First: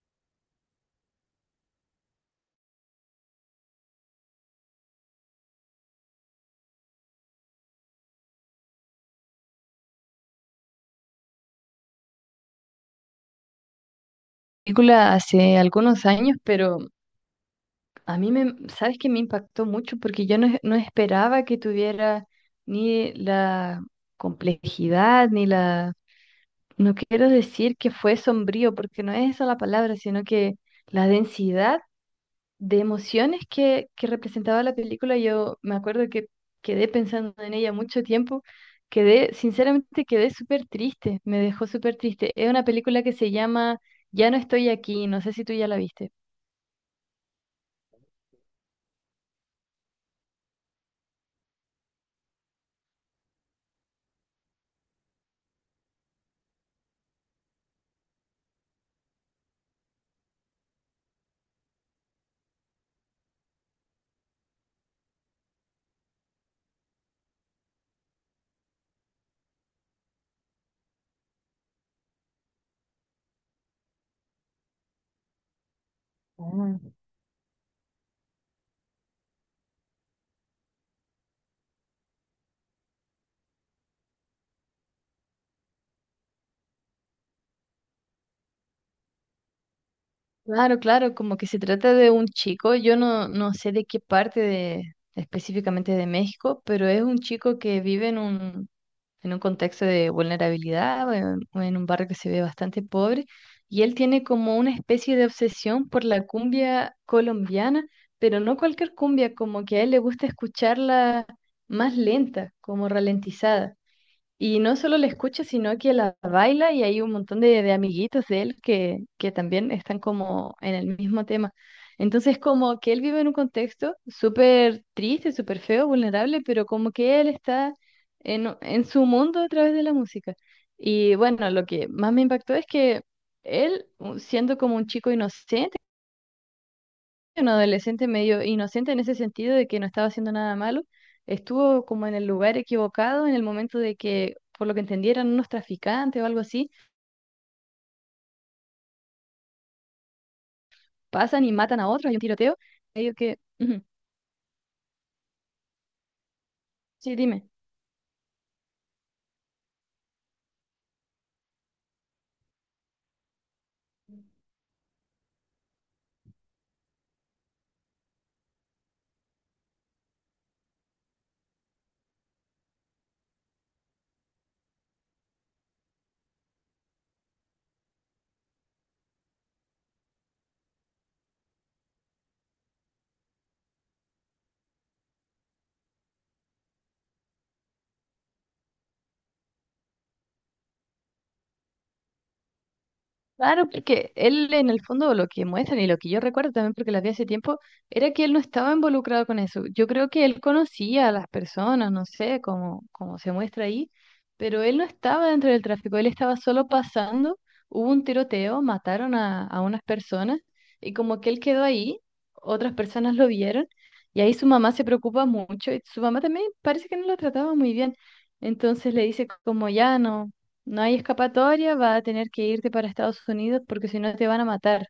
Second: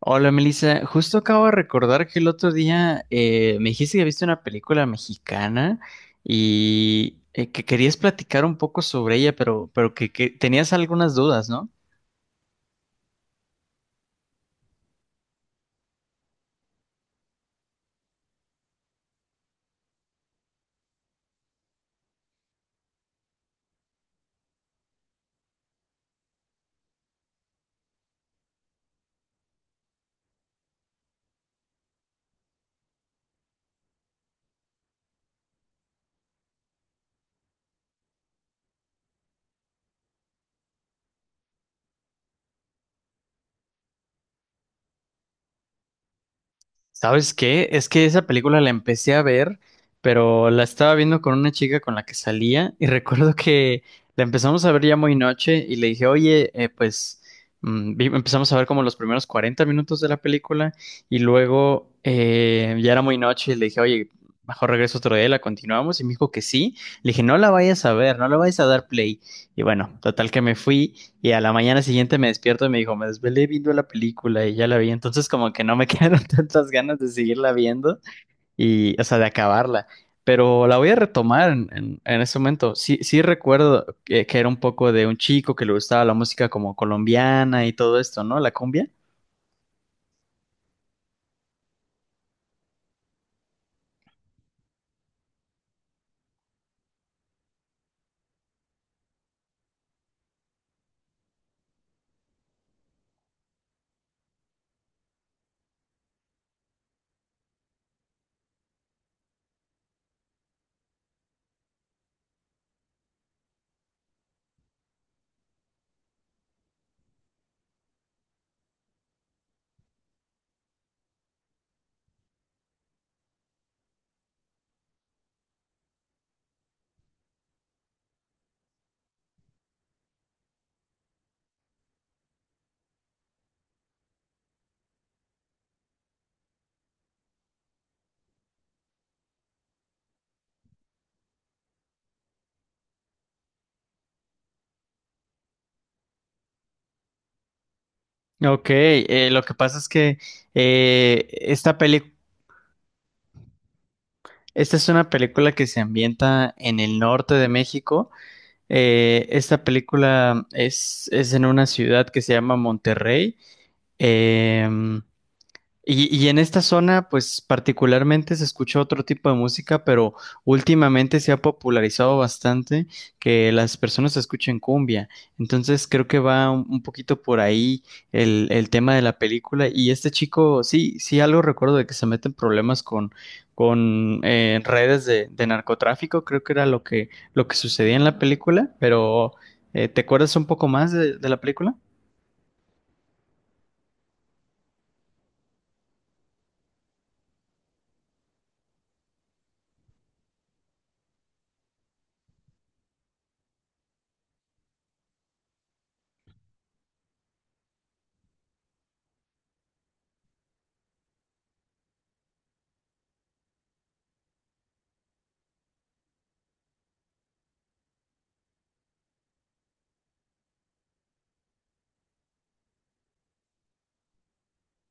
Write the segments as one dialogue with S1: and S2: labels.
S1: Hola Melissa, justo acabo de recordar que el otro día me dijiste que viste una película mexicana y que querías platicar un poco sobre ella, pero que tenías algunas dudas, ¿no?
S2: Película hace algunos años, pero a mí me, sabes que me impactó mucho porque yo no, no esperaba que tuviera ni la complejidad, ni no quiero decir que fue sombrío, porque no es esa la palabra, sino que la densidad de emociones que representaba la película. Yo me acuerdo que quedé pensando en ella mucho tiempo. Quedé, sinceramente, quedé súper triste, me dejó súper triste. Es una película que se llama Ya no estoy aquí, no sé si tú ya la viste.
S1: ¿Sabes qué? Es que esa película la empecé a ver, pero la estaba viendo con una chica con la que salía y recuerdo que la empezamos a ver ya muy noche y le dije, oye, pues empezamos a ver como los primeros 40 minutos de la película y luego ya era muy noche y le dije, oye, mejor regreso otro día, la continuamos y me dijo que sí. Le dije, no la vayas a ver, no la vayas a dar play. Y bueno, total que me fui y a la mañana siguiente me despierto y me dijo, me desvelé viendo la película y ya la vi. Entonces como que no me quedaron tantas
S2: Ah,
S1: ganas de seguirla viendo y, o sea, de acabarla. Pero la voy a retomar en ese momento. Sí, sí recuerdo que era un poco de un chico que le gustaba la música como colombiana y todo esto, ¿no? La cumbia.
S2: claro, claro, como que se trata de un chico. Yo no sé de qué parte de, específicamente de México, pero es un chico que vive en un contexto de vulnerabilidad, o en un barrio que se ve bastante pobre, y él tiene como una especie de obsesión por la cumbia colombiana, pero no cualquier cumbia, como que a él le gusta escucharla más lenta, como ralentizada. Y no solo la escucha, sino que la baila, y hay un montón de amiguitos de él que también están como en el mismo tema. Entonces como que él vive en un contexto súper triste, súper feo, vulnerable, pero como que él está en su mundo a través de la música. Y bueno, lo que más me impactó es que siendo como un chico inocente, un adolescente medio inocente en ese sentido de que no estaba haciendo nada malo, estuvo como en el lugar equivocado en el momento de que, por lo que entendieran, unos traficantes o algo así,
S1: Ok, lo que pasa es que eh,
S2: pasan y
S1: esta
S2: matan a otros,
S1: peli-
S2: hay un tiroteo, medio que... Ujú.
S1: esta es una película que se ambienta en el
S2: Sí,
S1: norte
S2: dime.
S1: de México. Esta película es en una ciudad que se llama Monterrey. Em, y, y en esta zona, pues particularmente se escucha otro tipo de música, pero últimamente se ha popularizado bastante que las personas escuchen cumbia. Entonces creo que va un poquito por ahí el tema de la película. Y este chico, sí, sí algo recuerdo de que se mete en problemas con redes de narcotráfico, creo que era lo lo que sucedía en la película, pero ¿te acuerdas un poco más de la película?
S2: Claro, porque él en el fondo lo que muestran, y lo que yo recuerdo también porque las vi hace tiempo, era que él no estaba involucrado con eso. Yo creo que él conocía a las personas, no sé, como, como se muestra ahí, pero él no estaba dentro del tráfico, él estaba solo pasando, hubo un tiroteo, mataron a unas personas y como que él quedó ahí, otras personas lo vieron, y ahí su mamá se preocupa mucho, y su mamá también parece que no lo trataba muy bien. Entonces le dice como ya no. No hay escapatoria, va a tener que irte para Estados Unidos porque si no te van a matar,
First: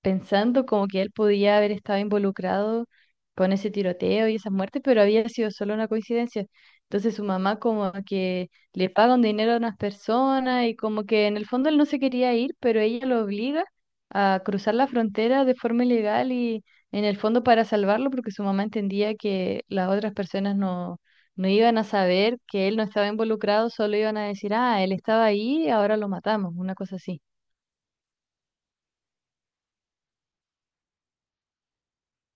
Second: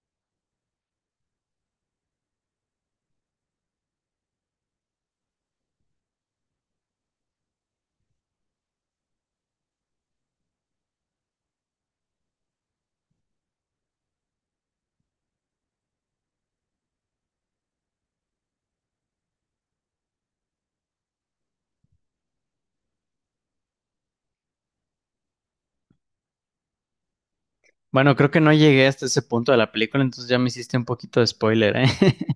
S2: pensando como que él podía haber estado involucrado con ese tiroteo y esas muertes, pero había sido solo una coincidencia. Entonces su mamá como que le paga un dinero a unas personas, y como que en el fondo él no se quería ir, pero ella lo obliga a cruzar la frontera de forma ilegal, y en el fondo para salvarlo porque su mamá entendía que las otras personas no iban a saber que él no estaba involucrado, solo iban a decir, ah, él estaba ahí, ahora lo matamos, una cosa así.
S1: Bueno, creo que no llegué hasta ese punto de la película, entonces ya me hiciste un poquito de spoiler, ¿eh?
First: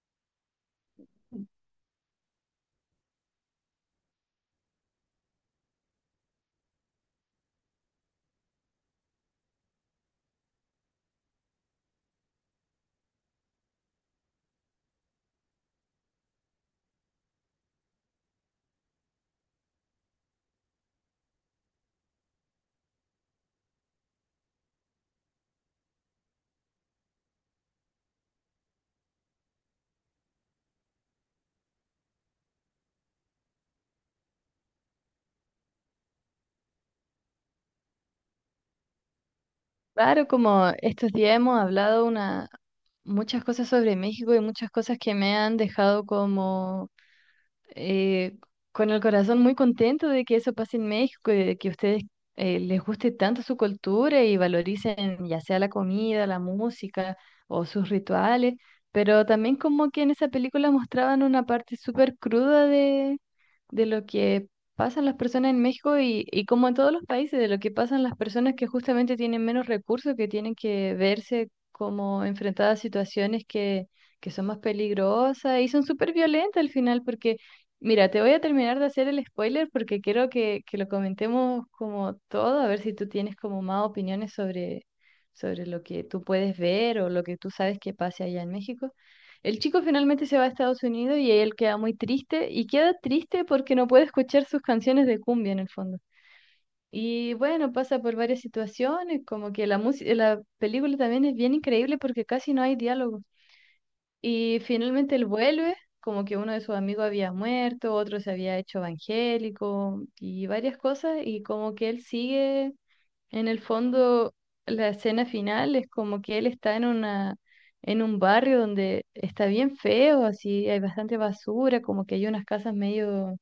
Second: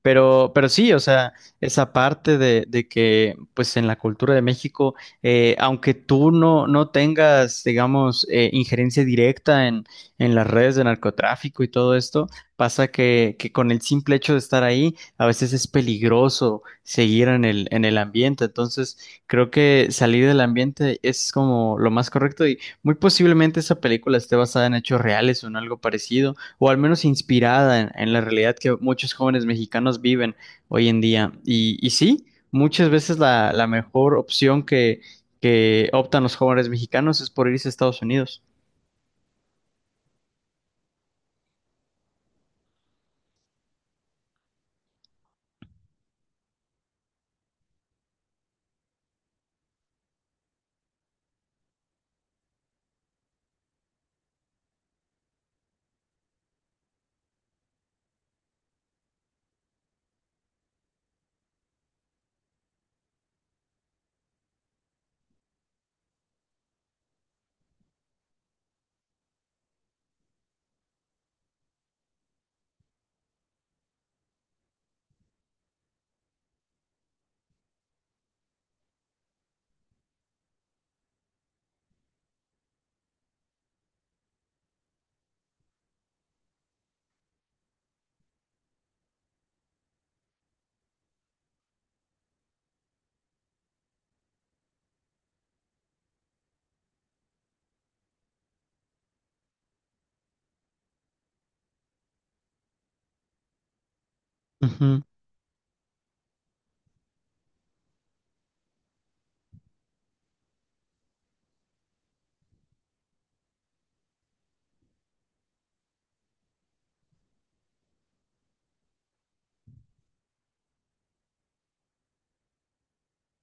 S1: Pero sí, o sea, esa parte de que, pues en la cultura de México, aunque tú no, no tengas, digamos, injerencia directa en las redes de narcotráfico y todo esto, pasa que con el simple hecho de estar ahí, a veces es peligroso seguir en en el ambiente. Entonces, creo que salir del ambiente es como lo más correcto. Muy posiblemente esa película esté basada en hechos reales o en algo parecido, o al menos inspirada en la realidad que muchos jóvenes mexicanos viven hoy en día. Y sí, muchas veces la mejor opción que optan los jóvenes mexicanos es por irse a Estados Unidos.
S2: Claro, como estos días hemos hablado muchas cosas sobre México, y muchas cosas que me han dejado como eh, con el corazón muy contento de que eso pase en México, y de que a ustedes les guste tanto su cultura y valoricen ya sea la comida, la música o sus rituales, pero también como que en esa película mostraban una parte súper cruda de lo que pasan las personas en México y como en todos los países, de lo que pasan las personas que justamente tienen menos recursos, que tienen que verse como enfrentadas a situaciones que son más peligrosas y son súper violentas al final, porque, mira, te voy a terminar de hacer el spoiler porque quiero que lo comentemos como todo, a ver si tú tienes como más opiniones sobre lo que tú puedes ver o lo que tú sabes que pase allá en México. El chico finalmente se va a Estados Unidos y él queda muy triste, y queda triste porque no puede escuchar sus canciones de cumbia en el fondo. Y bueno, pasa por varias situaciones. Como que la música, la película también es bien increíble porque casi no hay diálogo. Y
S1: Ujú.
S2: finalmente él vuelve, como que uno de sus amigos había muerto, otro se había hecho evangélico y varias cosas, y como que él sigue en el fondo. La escena final es como que él está en una, en un barrio donde está bien feo, así hay bastante basura, como que hay unas casas medio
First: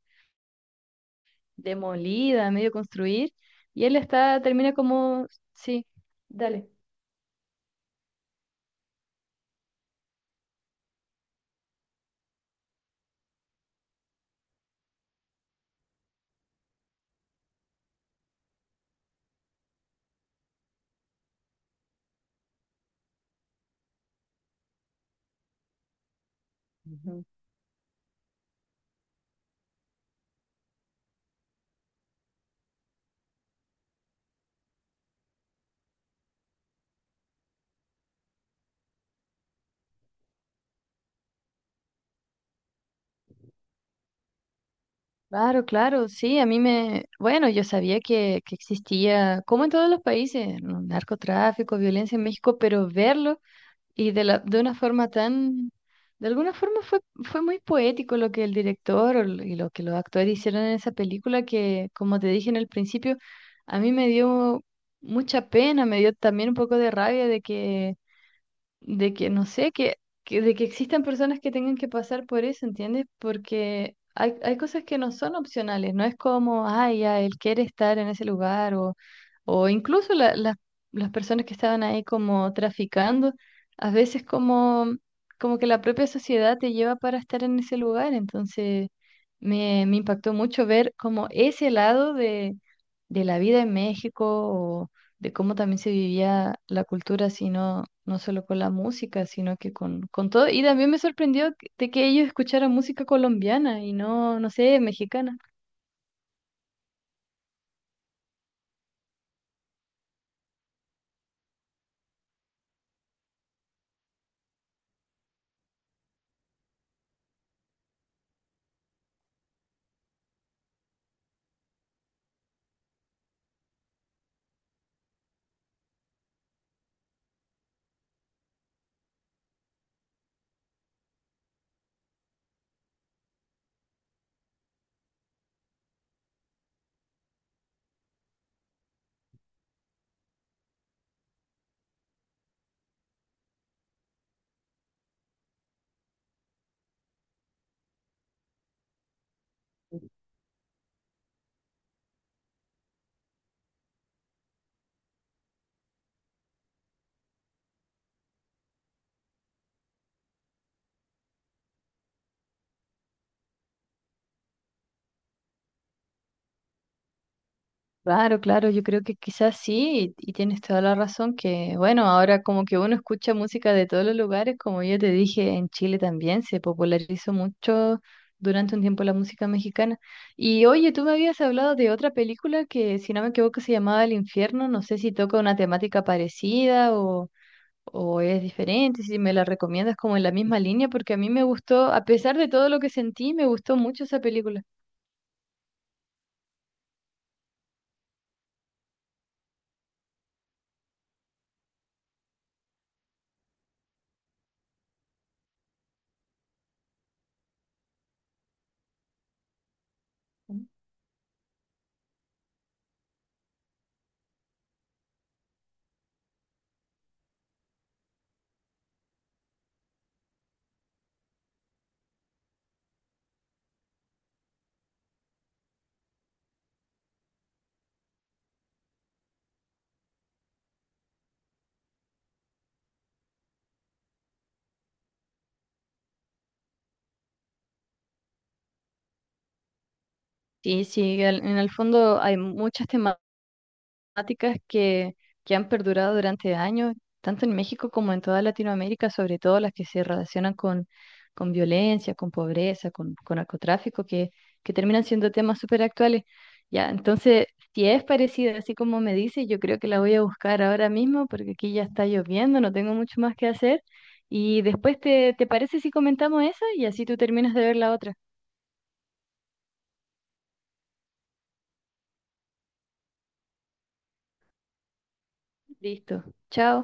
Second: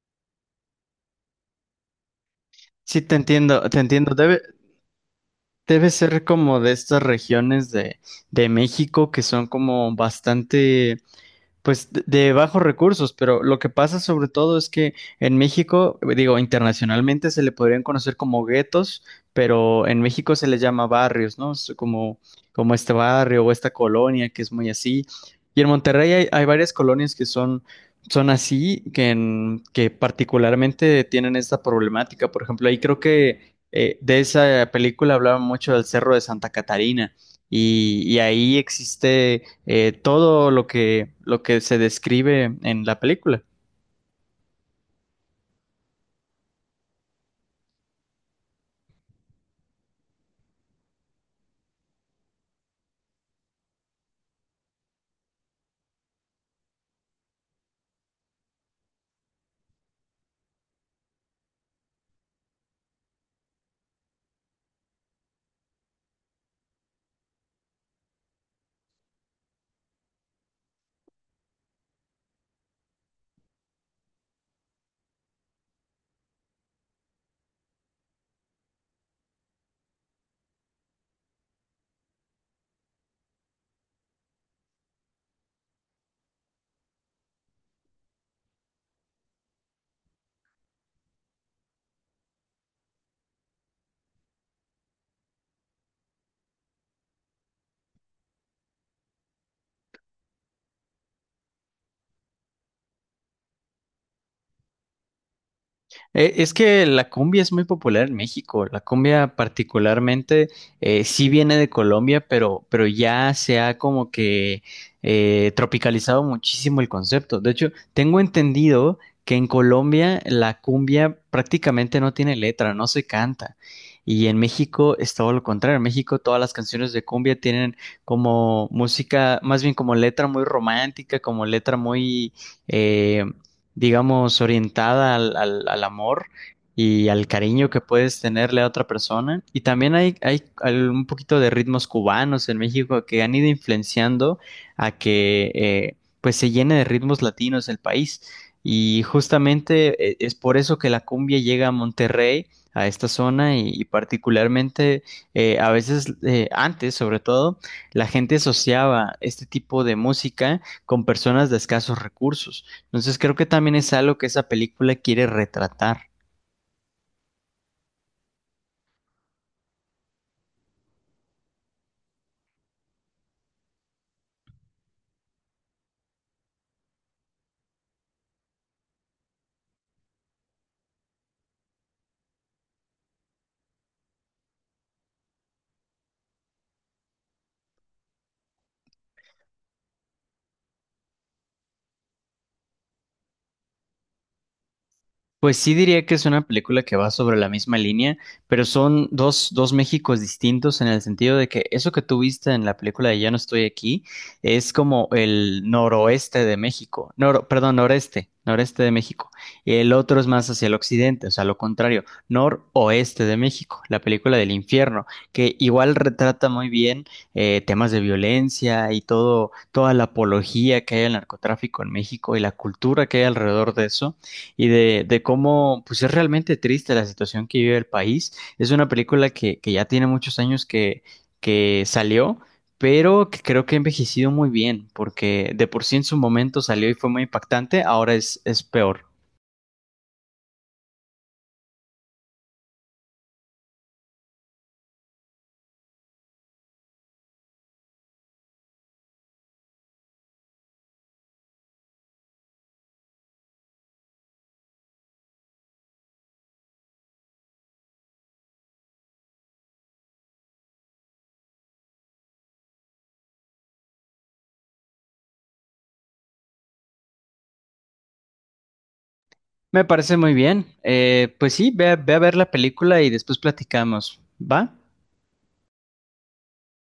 S2: demolidas, medio
S1: Sí, te
S2: construir,
S1: entiendo, te
S2: y él
S1: entiendo.
S2: está,
S1: Debe,
S2: termina como, sí,
S1: debe ser como
S2: dale.
S1: de estas regiones de México que son como bastante. Pues de bajos recursos, pero lo que pasa sobre todo es que en México, digo, internacionalmente se le podrían conocer como guetos, pero en México se les llama barrios, ¿no? Es como, como este barrio o esta colonia que es muy así. Y en Monterrey hay, hay varias colonias
S2: Ujú.
S1: que son, son así, que particularmente tienen esta problemática. Por ejemplo, ahí creo que de esa película hablaban mucho del Cerro de Santa Catarina y ahí existe todo lo lo que se describe en la película.
S2: Claro, claro, sí, a mí me, bueno, yo sabía que existía, como en todos los países, ¿no?, narcotráfico, violencia en México, pero verlo. Y de de una forma tan, de alguna forma fue muy poético lo que el director y lo que los actores hicieron en esa película que, como te dije en el principio, a mí me dio mucha pena, me dio también un poco de rabia de que no sé, de que existan personas que tengan que pasar por eso, ¿entiendes? Porque hay cosas que no son opcionales, no es como, ay, ya, él quiere estar en ese lugar o incluso las personas que estaban ahí como traficando, a veces como, como que la propia sociedad te lleva para estar en ese lugar. Entonces me impactó mucho ver como ese lado de la vida en México, de cómo también se vivía la cultura, sino no solo con la música, sino que con todo. Y también me sorprendió que- de que ellos escucharan música colombiana y no sé, mexicana.
S1: Es que la cumbia es muy popular en México. La cumbia particularmente sí viene de Colombia, pero ya se ha como que tropicalizado muchísimo el concepto. De hecho, tengo entendido que en Colombia la cumbia prácticamente no tiene letra, no se canta. Y en México es todo lo contrario. En México todas las canciones de cumbia tienen como música, más bien como letra muy romántica, como letra muy, eh, digamos, orientada al amor y al cariño que puedes tenerle a otra persona. Y también hay un poquito de ritmos cubanos en México que han ido influenciando a que pues se llene de ritmos latinos el país. Y justamente es por eso que la cumbia llega a Monterrey, a esta zona, y particularmente antes sobre todo, la gente asociaba este tipo de música con personas de escasos recursos. Entonces creo que también es algo que esa película quiere retratar.
S2: Claro, claro, yo creo que quizás sí, y tienes toda la razón, que bueno, ahora como que uno escucha música de todos los lugares, como yo te dije, en Chile también se popularizó mucho durante un tiempo la música mexicana. Y oye, tú me habías hablado de otra película que, si no me equivoco, se llamaba El Infierno. No sé si toca una temática parecida o es diferente, si me la recomiendas como en la misma línea, porque a mí me gustó, a pesar de todo lo que sentí, me gustó mucho esa película.
S1: Pues sí diría que es una película que va sobre la misma línea, pero son dos, dos Méxicos distintos en el sentido de que eso que tú viste en la película de Ya no estoy aquí es como el noroeste de México, perdón, noreste, noreste de México. Y el otro es más hacia el occidente, o sea, lo contrario, noroeste de México, la película del Infierno, que igual retrata muy bien temas de violencia y todo, toda la apología que hay al narcotráfico en México y la cultura que hay alrededor de eso y de cómo pues es realmente triste la situación que vive el país. Es una película que ya tiene muchos años que salió, pero que creo que ha envejecido muy bien, porque de por sí en su momento salió y fue muy impactante, ahora es peor.
S2: Sí, sí, en el fondo hay muchas temáticas. Temáticas que han perdurado durante años, tanto en México como en toda Latinoamérica, sobre todo las que se relacionan con violencia, con pobreza, con narcotráfico, que terminan siendo temas súper actuales. Ya, entonces, si es parecida, así como me dice, yo creo que la voy a buscar ahora mismo porque aquí ya está lloviendo, no tengo mucho más que hacer. Y después, te parece si comentamos esa? Y así tú terminas de ver la otra.
S1: Me parece muy bien. Pues sí, ve a ver la película y después platicamos. ¿Va?
S2: Listo. Chao.